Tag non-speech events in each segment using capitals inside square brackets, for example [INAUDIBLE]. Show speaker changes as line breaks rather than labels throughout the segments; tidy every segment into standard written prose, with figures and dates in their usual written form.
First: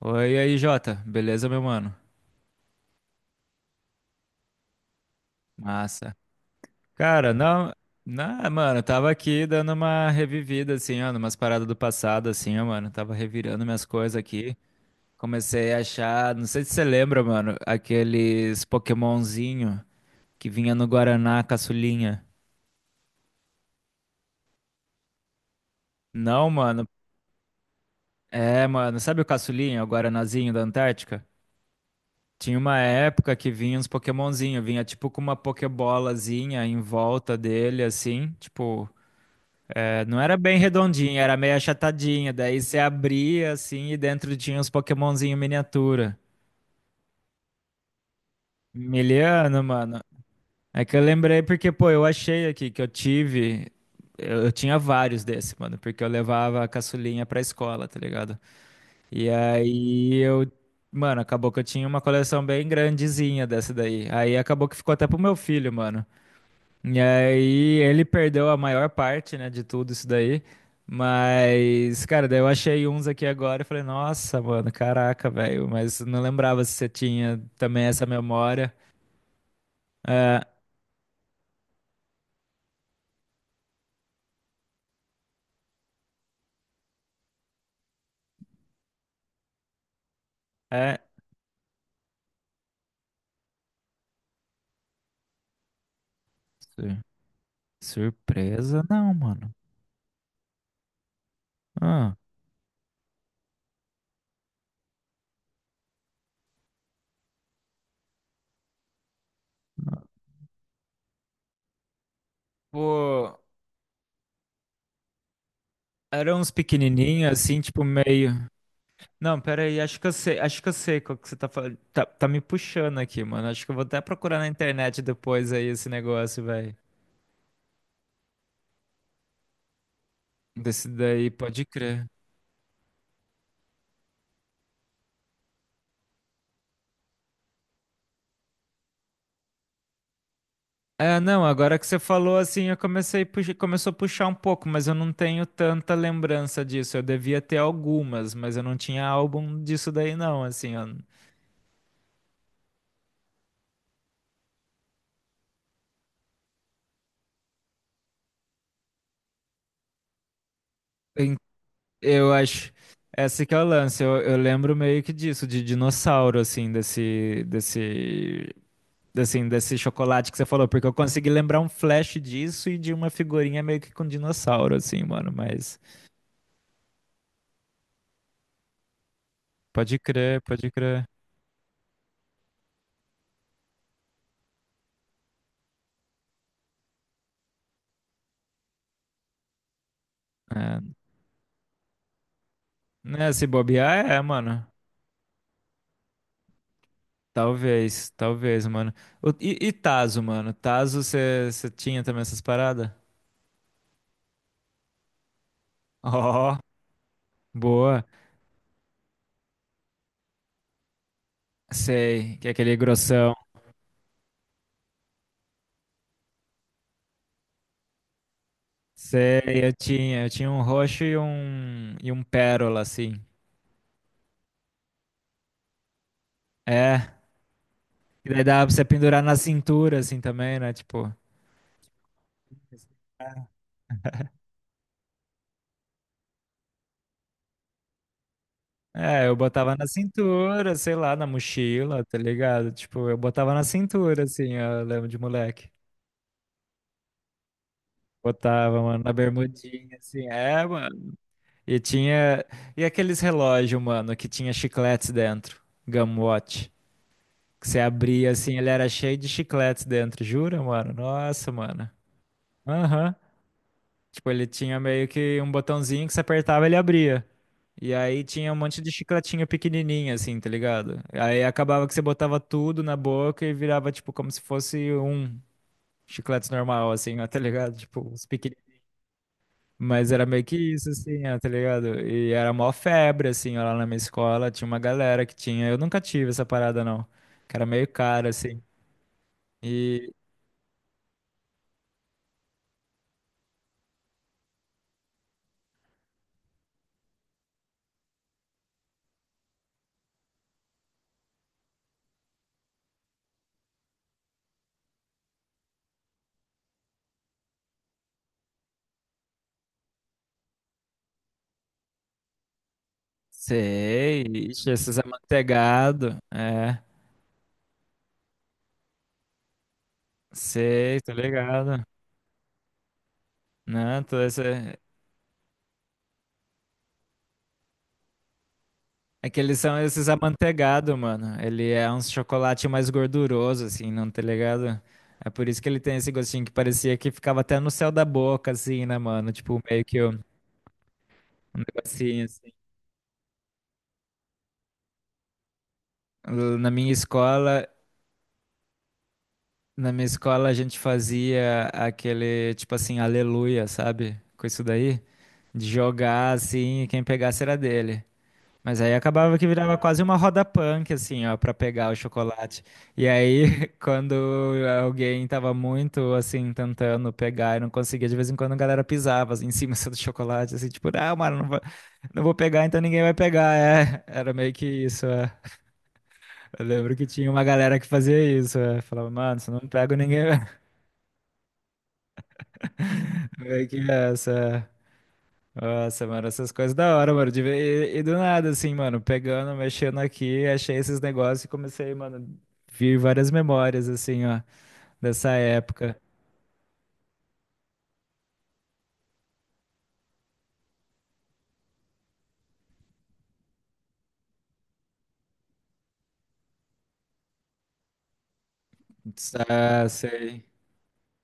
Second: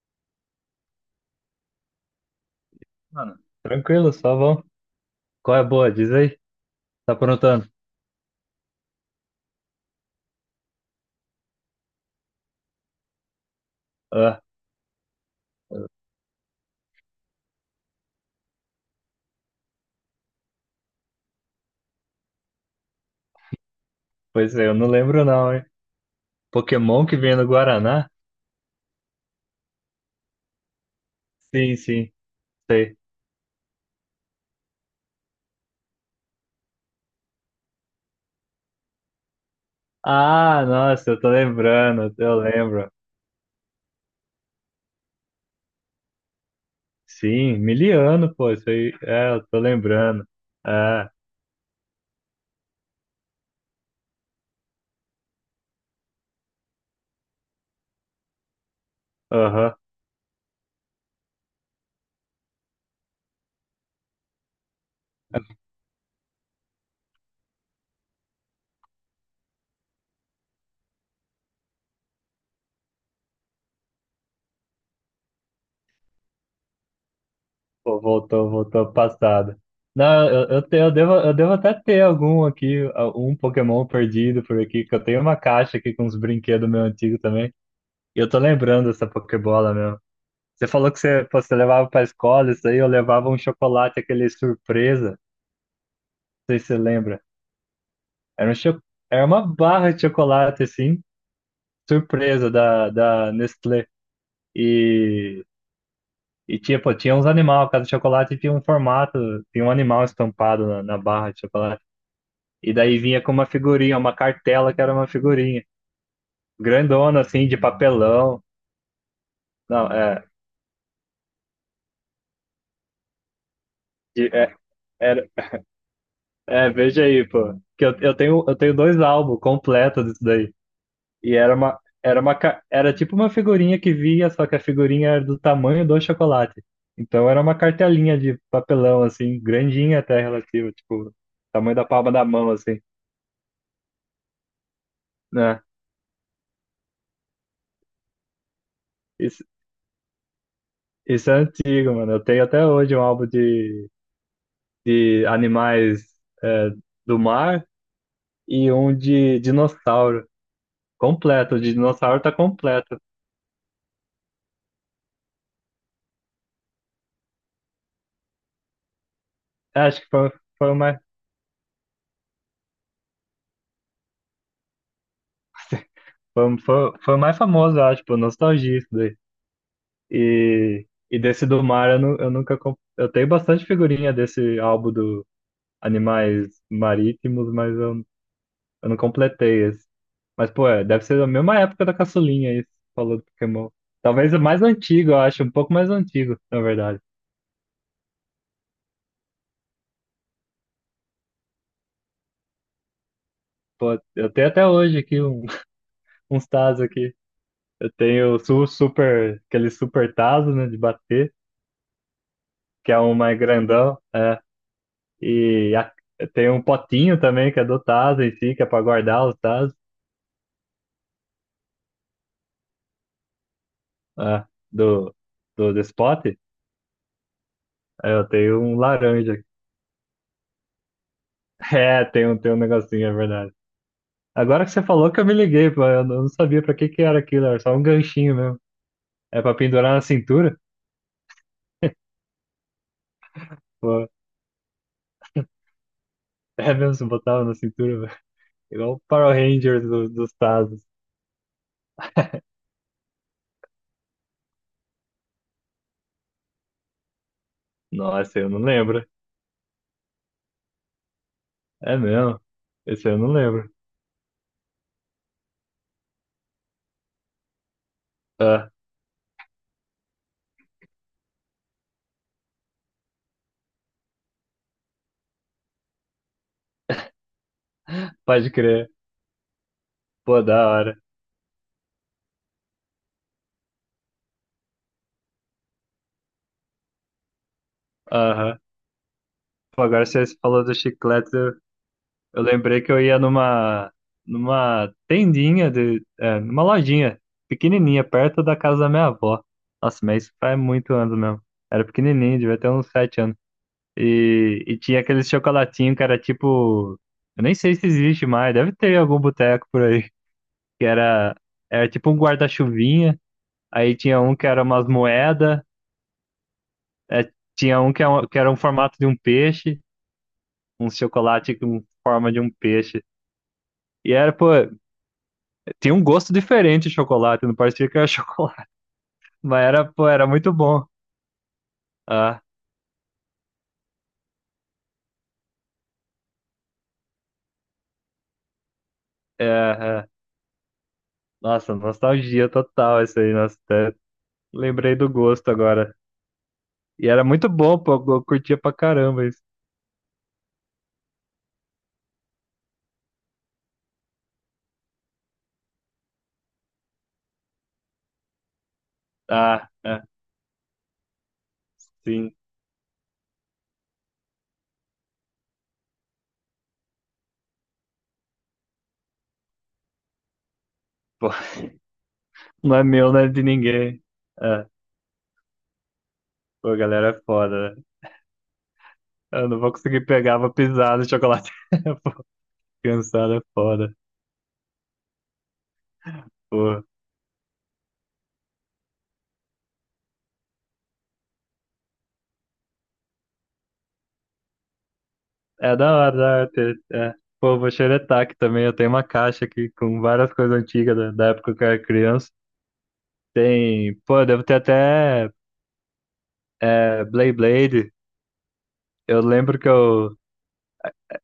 Oi, e aí, Jota. Beleza, meu mano?
Mano, tranquilo, só vão. Qual é a boa? Diz
Massa.
aí. Tá
Cara,
aprontando?
não, não, mano, eu tava aqui dando uma revivida, assim, ó, numas paradas do passado, assim, ó, mano. Tava revirando minhas coisas
Ah,
aqui. Comecei a achar, não sei se você lembra, mano, aqueles Pokémonzinho que vinha no Guaraná, caçulinha.
pois é, eu não lembro não, hein?
Não, mano.
Pokémon que vem no Guaraná?
É, mano, sabe o caçulinha, o Guaranazinho da Antártica?
Sim, sim,
Tinha uma
sei.
época que vinha uns Pokémonzinho, vinha tipo com uma Pokébolazinha em volta dele, assim, tipo. É, não era bem
Ah, nossa,
redondinha,
eu tô
era meio
lembrando,
achatadinha.
eu
Daí você
lembro.
abria assim e dentro tinha uns Pokémonzinho miniatura.
Sim, miliano, pô, isso aí. É, eu tô
Miliano, mano.
lembrando.
É que eu
É,
lembrei porque, pô, eu achei aqui que eu tive. Eu tinha vários desse, mano, porque eu levava a caçulinha pra escola, tá ligado? E
aham.
aí eu. Mano, acabou que eu tinha uma coleção bem grandezinha dessa daí. Aí acabou que ficou até pro meu filho, mano. E aí ele perdeu a maior parte, né, de tudo isso daí. Mas, cara, daí eu achei uns aqui agora e falei, nossa, mano, caraca, velho. Mas não lembrava se você tinha também
Pô,
essa
voltou,
memória.
voltou pro passado. Não,
É,
eu devo até ter algum aqui, um Pokémon perdido por aqui, que eu tenho uma caixa aqui com uns brinquedos meu antigo também. E eu tô lembrando dessa Pokébola mesmo. Você falou
é.
que você levava para a escola, isso aí eu levava um chocolate, aquele surpresa, não sei se você
sur-
lembra. Era, um cho...
Surpresa? Não,
Era uma
mano.
barra de chocolate, assim,
Ah.
surpresa da Nestlé. E, e tipo, tinha uns animais, cada chocolate tinha um formato, tinha um animal estampado na barra de chocolate. E daí vinha com
Pô,
uma figurinha, uma cartela que era uma figurinha
eram uns
grandona,
pequenininhos,
assim, de
assim, tipo meio.
papelão.
Não, pera aí,
Não,
acho que eu sei, acho que eu sei qual que você tá falando. Tá, tá me puxando aqui, mano. Acho que eu vou até
de-
procurar na
é,
internet
era,
depois aí esse negócio, velho.
veja aí, pô, que eu tenho dois álbuns completos disso daí.
Desse daí,
E era
pode
uma,
crer.
era uma, ca- era tipo uma figurinha que via, só que a figurinha era do tamanho do chocolate. Então era uma cartelinha de papelão, assim, grandinha até relativa, tipo,
É, não,
tamanho
agora
da
que você
palma da
falou
mão,
assim, eu
assim,
comecei, começou a puxar um pouco, mas eu não tenho
né?
tanta lembrança disso. Eu devia ter algumas, mas eu não tinha
Isso,
álbum disso daí, não, assim. Eu,
isso é antigo, mano. Eu tenho até hoje um álbum de animais é, do mar e um de dinossauro.
em-
Completo, o de dinossauro tá
eu acho.
completo.
Esse que é o lance. Eu lembro meio que disso, de dinossauro, assim, desse, assim, desse
É, acho que
chocolate
foi,
que você falou,
foi o
porque eu
mais,
consegui lembrar um flash disso e de uma figurinha meio que com dinossauro, assim, mano. Mas
[LAUGHS] foi o mais famoso, eu acho, por nostalgia isso daí.
pode crer, pode
E,
crer.
e desse do mar eu nunca. Eu tenho bastante figurinha desse álbum do Animais Marítimos, mas eu não completei esse. Mas, pô,
É,
deve ser da mesma época da caçulinha isso, falou do
né, se
Pokémon.
bobear, é,
Talvez o mais
mano.
antigo, eu acho, um pouco mais antigo, na verdade.
Talvez, talvez, mano. O- e Tazo, mano? Tazo, você tinha também essas paradas? [LAUGHS]
Pô, eu tenho até hoje aqui [LAUGHS] uns
Ó,
Tazos aqui. Eu
boa.
tenho o su super, aquele super Tazo, né, de bater,
Sei, que é aquele
que é um
grossão.
mais grandão, é. E a- eu tenho um potinho também, que é do Tazo em si, que é pra guardar os
Sei, eu
Tazos.
tinha. Eu tinha um roxo e um pérola, assim.
Ah, do, do spot?
É,
É,
e
eu
daí
tenho
dava pra
um
você pendurar na
laranja.
cintura, assim, também, né? Tipo,
[LAUGHS] É, tem um negocinho, é verdade. Agora que você falou que eu me liguei, pô, eu não sabia pra que que era aquilo, era só um ganchinho mesmo.
é, eu
É pra
botava na
pendurar na cintura?
cintura, sei lá, na mochila, tá ligado? Tipo, eu botava na
Pô,
cintura, assim, eu lembro de moleque.
[LAUGHS] é mesmo, você botava na cintura, [LAUGHS] velho.
Botava,
Igual o
mano, na
Power Rangers
bermudinha, assim.
dos
É,
Tazos.
mano. E tinha. E aqueles relógios, mano, que tinha chicletes dentro. Gumwatch. Que você abria
Nossa, eu
assim,
não
ele era
lembro.
cheio de chicletes dentro. Jura, mano? Nossa, mano.
É mesmo, esse
Aham.
eu não lembro.
Tipo, ele tinha meio que um botãozinho que você apertava e ele abria. E aí tinha um
Ah,
monte de chicletinho pequenininho, assim, tá ligado? Aí acabava que você botava tudo na boca e virava, tipo, como se fosse um chiclete normal, assim, ó, tá ligado? Tipo, os
pode crer.
Mas era meio
Pô,
que
da
isso,
hora.
assim, ó, tá ligado? E era mó febre, assim, ó, lá na minha escola. Tinha uma galera que tinha. Eu nunca tive essa parada, não. Que era meio cara,
Aham.
assim.
Pô, agora
E
você falou do chiclete, eu lembrei que eu ia numa tendinha numa lojinha pequenininha perto da casa da minha avó. Nossa, mas isso faz muito anos mesmo. Era pequenininho, devia ter uns 7 anos. E tinha aquele chocolatinho que era tipo, eu nem sei se existe mais, deve ter em algum boteco por aí, que era tipo um guarda-chuvinha. Aí tinha
sei,
um que era
ixi,
umas
esses
moedas,
amanteigados. É,
é, tinha um que era, que era um formato de um peixe, um
sei, tô
chocolate com
ligado.
forma de um peixe.
Né?
E
Tô esse...
pô, tinha um gosto diferente de chocolate, não parecia que era [LAUGHS] chocolate.
É que eles
Mas
são
era,
esses
pô, era muito bom.
amanteigados, mano. Ele é um
Ah,
chocolate mais gorduroso, assim, não tá ligado? É por isso que ele tem esse gostinho que parecia que ficava até no céu da boca, assim, né, mano?
é,
Tipo, meio que
é.
um um
Nossa,
negocinho.
nostalgia
Assim.
total isso aí. Nossa. Lembrei do gosto agora.
Na minha
E era muito
escola,
bom, pô, eu curtia pra caramba isso.
na minha escola, a gente fazia aquele, tipo assim, aleluia, sabe? Com isso daí, de jogar assim, e quem pegasse era dele. Mas aí acabava que
Ah,
virava quase
é,
uma roda punk, assim, ó, pra pegar o
sim.
chocolate. E aí, [LAUGHS] quando alguém tava muito, assim, tentando pegar e não conseguia, de vez em quando a galera pisava assim, em cima [LAUGHS] assim, do chocolate, assim, tipo, ah,
Pô, [LAUGHS]
mano, não vou pegar,
não
então
é
ninguém
meu,
vai
não é de
pegar,
ninguém.
é. Era meio que
É,
isso, é. Eu
pô,
lembro que
galera, é
tinha uma
foda,
galera
né?
que fazia isso. é. Falava, mano,
Eu
se eu
não
não
vou
pego
conseguir
ninguém.
pegar, vou pisar no chocolate. [LAUGHS] Pô, cansado
[LAUGHS]
é
vai que
foda.
essa. Nossa, mano, essas coisas
Pô.
da hora, mano. E do nada, assim, mano, pegando, mexendo aqui, achei esses negócios e comecei, mano, vir várias memórias, assim, ó, dessa
É da
época.
hora, da hora. É. Pô, vou xeretar aqui também. Eu tenho uma caixa aqui com várias coisas antigas da época que eu era criança. Tem, pô, devo ter até, Blade Blade. Eu lembro que
Ah,
eu.
sei.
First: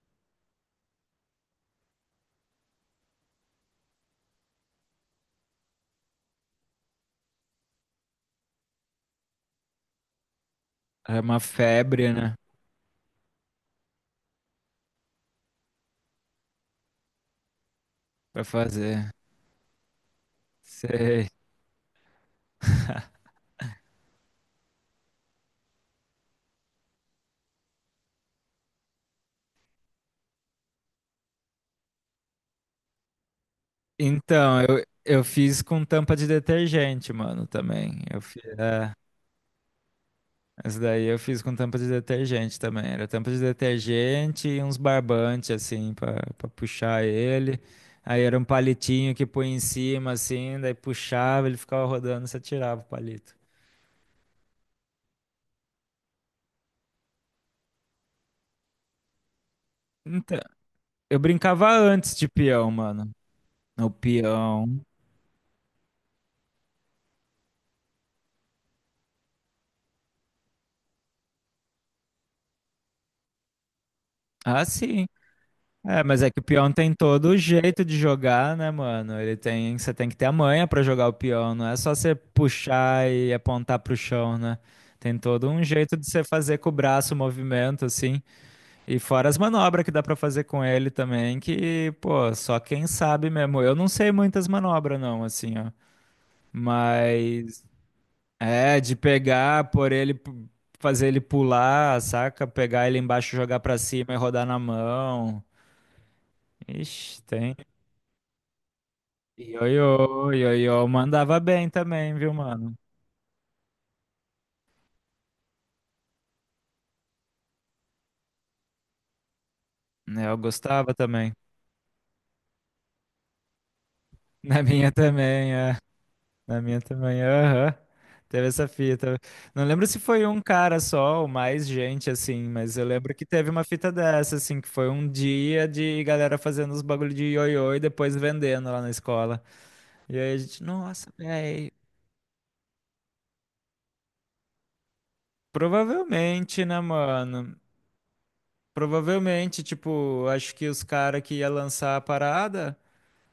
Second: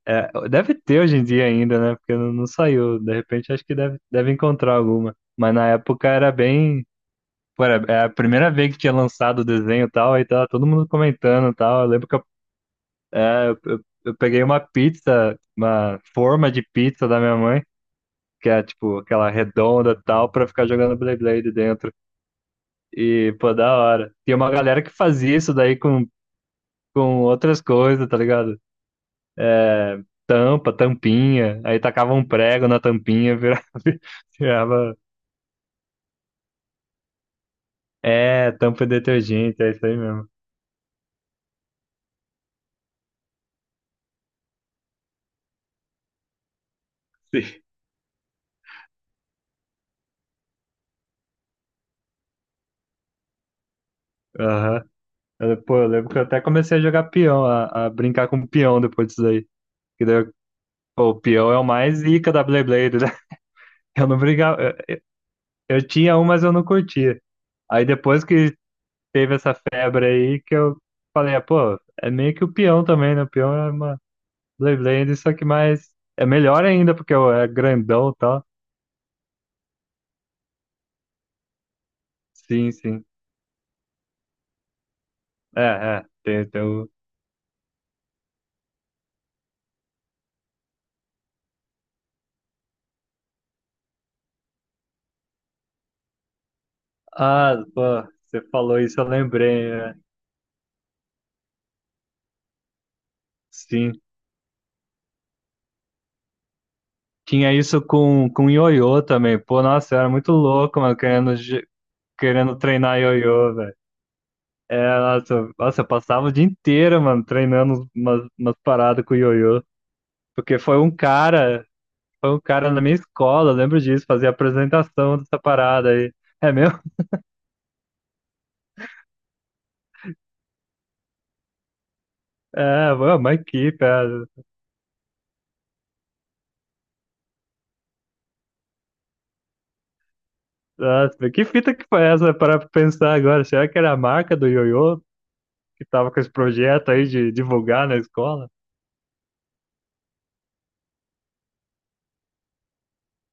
É, deve ter hoje em dia ainda, né? Porque não, não saiu. De repente acho que deve encontrar alguma. Mas na época era bem. Pô, era a primeira vez que tinha lançado o desenho e tal. Aí tava todo mundo
Era uma
comentando e tal. Eu lembro
febre,
que eu,
né?
é, eu peguei uma pizza, uma forma de pizza da minha mãe,
Pra
que é tipo
fazer.
aquela redonda e tal, pra ficar jogando blade
Sei.
blade dentro. E, pô, da hora. Tem uma galera que fazia isso daí com outras coisas, tá ligado? Tampa, tampinha, aí tacava um prego na tampinha, virava, [LAUGHS]
Então, eu,
virava,
eu fiz com tampa de detergente, mano, também. Eu fiz.
é, tampa de detergente, é isso aí mesmo.
Essa daí eu fiz com tampa de detergente também. Era tampa de detergente e uns barbantes, assim, pra puxar
Sim.
ele. Aí era um palitinho que põe em cima, assim, daí puxava, ele ficava rodando, você tirava o palito.
Aham. Pô, eu lembro que eu até comecei a jogar peão, a brincar com peão depois disso aí. Que daí,
Então,
pô,
eu
o peão é o
brincava
mais
antes de
zica da blade
peão,
Blade, né?
mano.
[LAUGHS]
No
Eu não brincava,
peão.
eu tinha um, mas eu não curtia. Aí depois que teve essa febre aí que eu falei, ah, pô, é meio que o peão também, né? O peão é uma
Ah, sim.
Beyblade, só que mais.
É, mas
É
é que o
melhor
peão tem
ainda, porque
todo o
é
jeito de
grandão e tal.
jogar, né, mano? Ele tem, você tem que ter a manha pra jogar o peão, não é só você
Sim, sim.
puxar e apontar pro chão, né? Tem todo um
É,
jeito de
é.
você
Tem,
fazer
tem
com o
o...
braço o movimento, assim, e fora as manobras que dá pra fazer com ele também, que, pô, só quem sabe mesmo. Eu não sei muitas manobras, não, assim, ó.
Ah,
Mas
pô, você falou
é de
isso, eu lembrei,
pegar, por
né?
ele, fazer ele pular, saca? Pegar ele embaixo, jogar pra
Sim.
cima e rodar na mão. Ixi,
Tinha
tem.
isso com ioiô também. Pô,
Ioiô,
nossa, eu era muito louco,
ioiô,
mano, querendo,
mandava
ge-
bem também, viu,
querendo
mano?
treinar ioiô, velho. É, nossa, nossa, eu passava o dia inteiro, mano, treinando umas paradas com ioiô.
Né, eu
Porque foi um
gostava também.
cara. Foi um cara na minha escola, eu lembro disso, fazia
Na minha
apresentação dessa
também, é.
parada aí. É
Na
mesmo?
minha também, aham. Teve essa fita. Não lembro se foi um cara só ou mais gente, assim, mas eu
É,
lembro
foi
que
uma
teve uma
equipe.
fita dessa,
É.
assim, que foi um dia de galera fazendo os bagulho de ioiô e depois vendendo lá na escola. E aí a gente, nossa,
Nossa, que
velho.
fita que foi essa para pensar agora? Será que era a marca do Ioiô que tava com esse
Provavelmente, né,
projeto aí de
mano?
divulgar na escola?
Provavelmente, tipo, acho que os caras que ia lançar a parada.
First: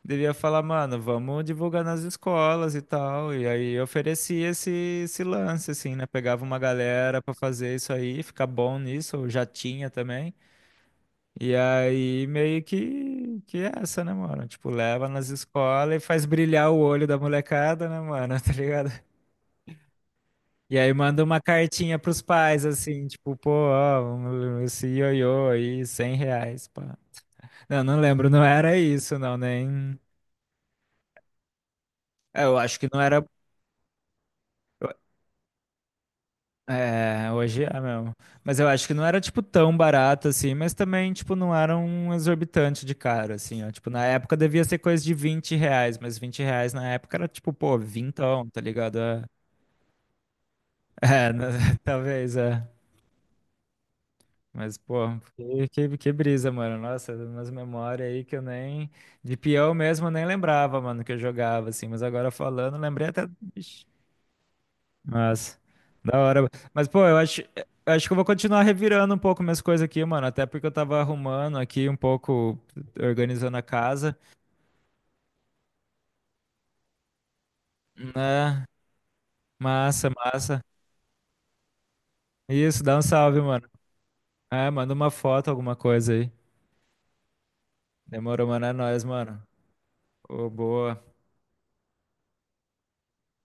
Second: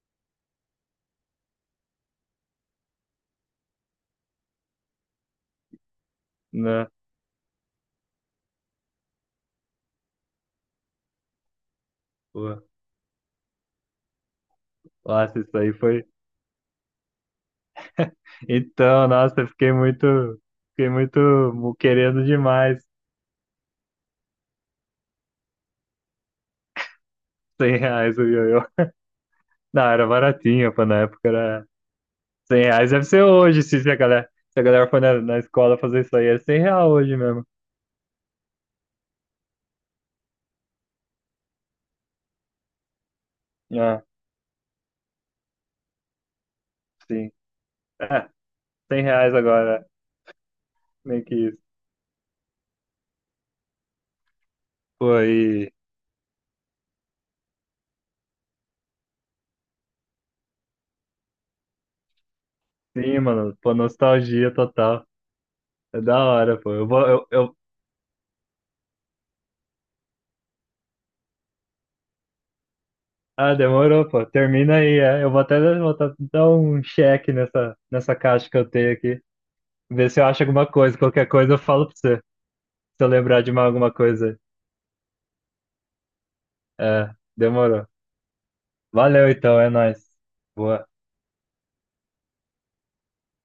Devia falar, mano, vamos divulgar nas escolas e tal. E aí eu oferecia esse, esse lance, assim, né? Pegava uma
Né?
galera pra fazer isso aí, ficar bom nisso, eu já tinha também. E aí
Pô,
meio que é essa, né, mano? Tipo, leva nas
nossa, isso aí
escolas e
foi.
faz brilhar o olho da molecada, né, mano? [LAUGHS] Tá ligado?
Então, nossa, eu fiquei muito,
E
fiquei
aí manda uma
muito
cartinha pros
querendo
pais,
demais.
assim, tipo, pô, ó, esse ioiô aí, 100 reais, pá.
100
Não, não
reais o
lembro, não
Ioiô.
era isso, não,
Não,
nem.
era baratinho, pô, na época era
É, eu
Cem
acho que
reais.
não
Deve ser
era.
hoje, se a galera, se a galera for na escola fazer isso aí, é 100 real hoje
É,
mesmo.
hoje é mesmo. Mas eu acho que não era, tipo, tão barato assim, mas também, tipo, não era um exorbitante de caro, assim, ó. Tipo,
Ah,
na época devia ser coisa de 20 reais, mas 20 reais na época era,
sim.
tipo, pô, vintão, tá ligado?
100
É,
reais agora, meio
é,
que
né,
isso.
[LAUGHS] talvez, é. Mas, pô,
Pô,
que,
aí.
que, que brisa, mano. Nossa, umas memórias aí que eu nem. De peão mesmo eu nem lembrava, mano, que eu jogava, assim. Mas agora falando, lembrei
Sim,
até.
mano. Pô, nostalgia total.
Mas,
É da
da hora.
hora, pô. Eu
Mas, pô,
vou. Eu, eu...
eu acho que eu vou continuar revirando um pouco minhas coisas aqui, mano. Até porque eu tava arrumando aqui um pouco,
Ah,
organizando a
demorou,
casa,
pô. Termina aí, é. Eu vou até dar um check nessa caixa que
né?
eu tenho aqui.
Massa,
Ver se eu acho
massa.
alguma coisa. Qualquer coisa eu falo pra você.
Isso, dá um
Se eu
salve,
lembrar de mais
mano.
alguma coisa.
É, manda uma foto, alguma coisa aí.
É, demorou.
Demorou, mano. É nóis,
Valeu
mano.
então, é nóis.
Ô,
Boa.
boa.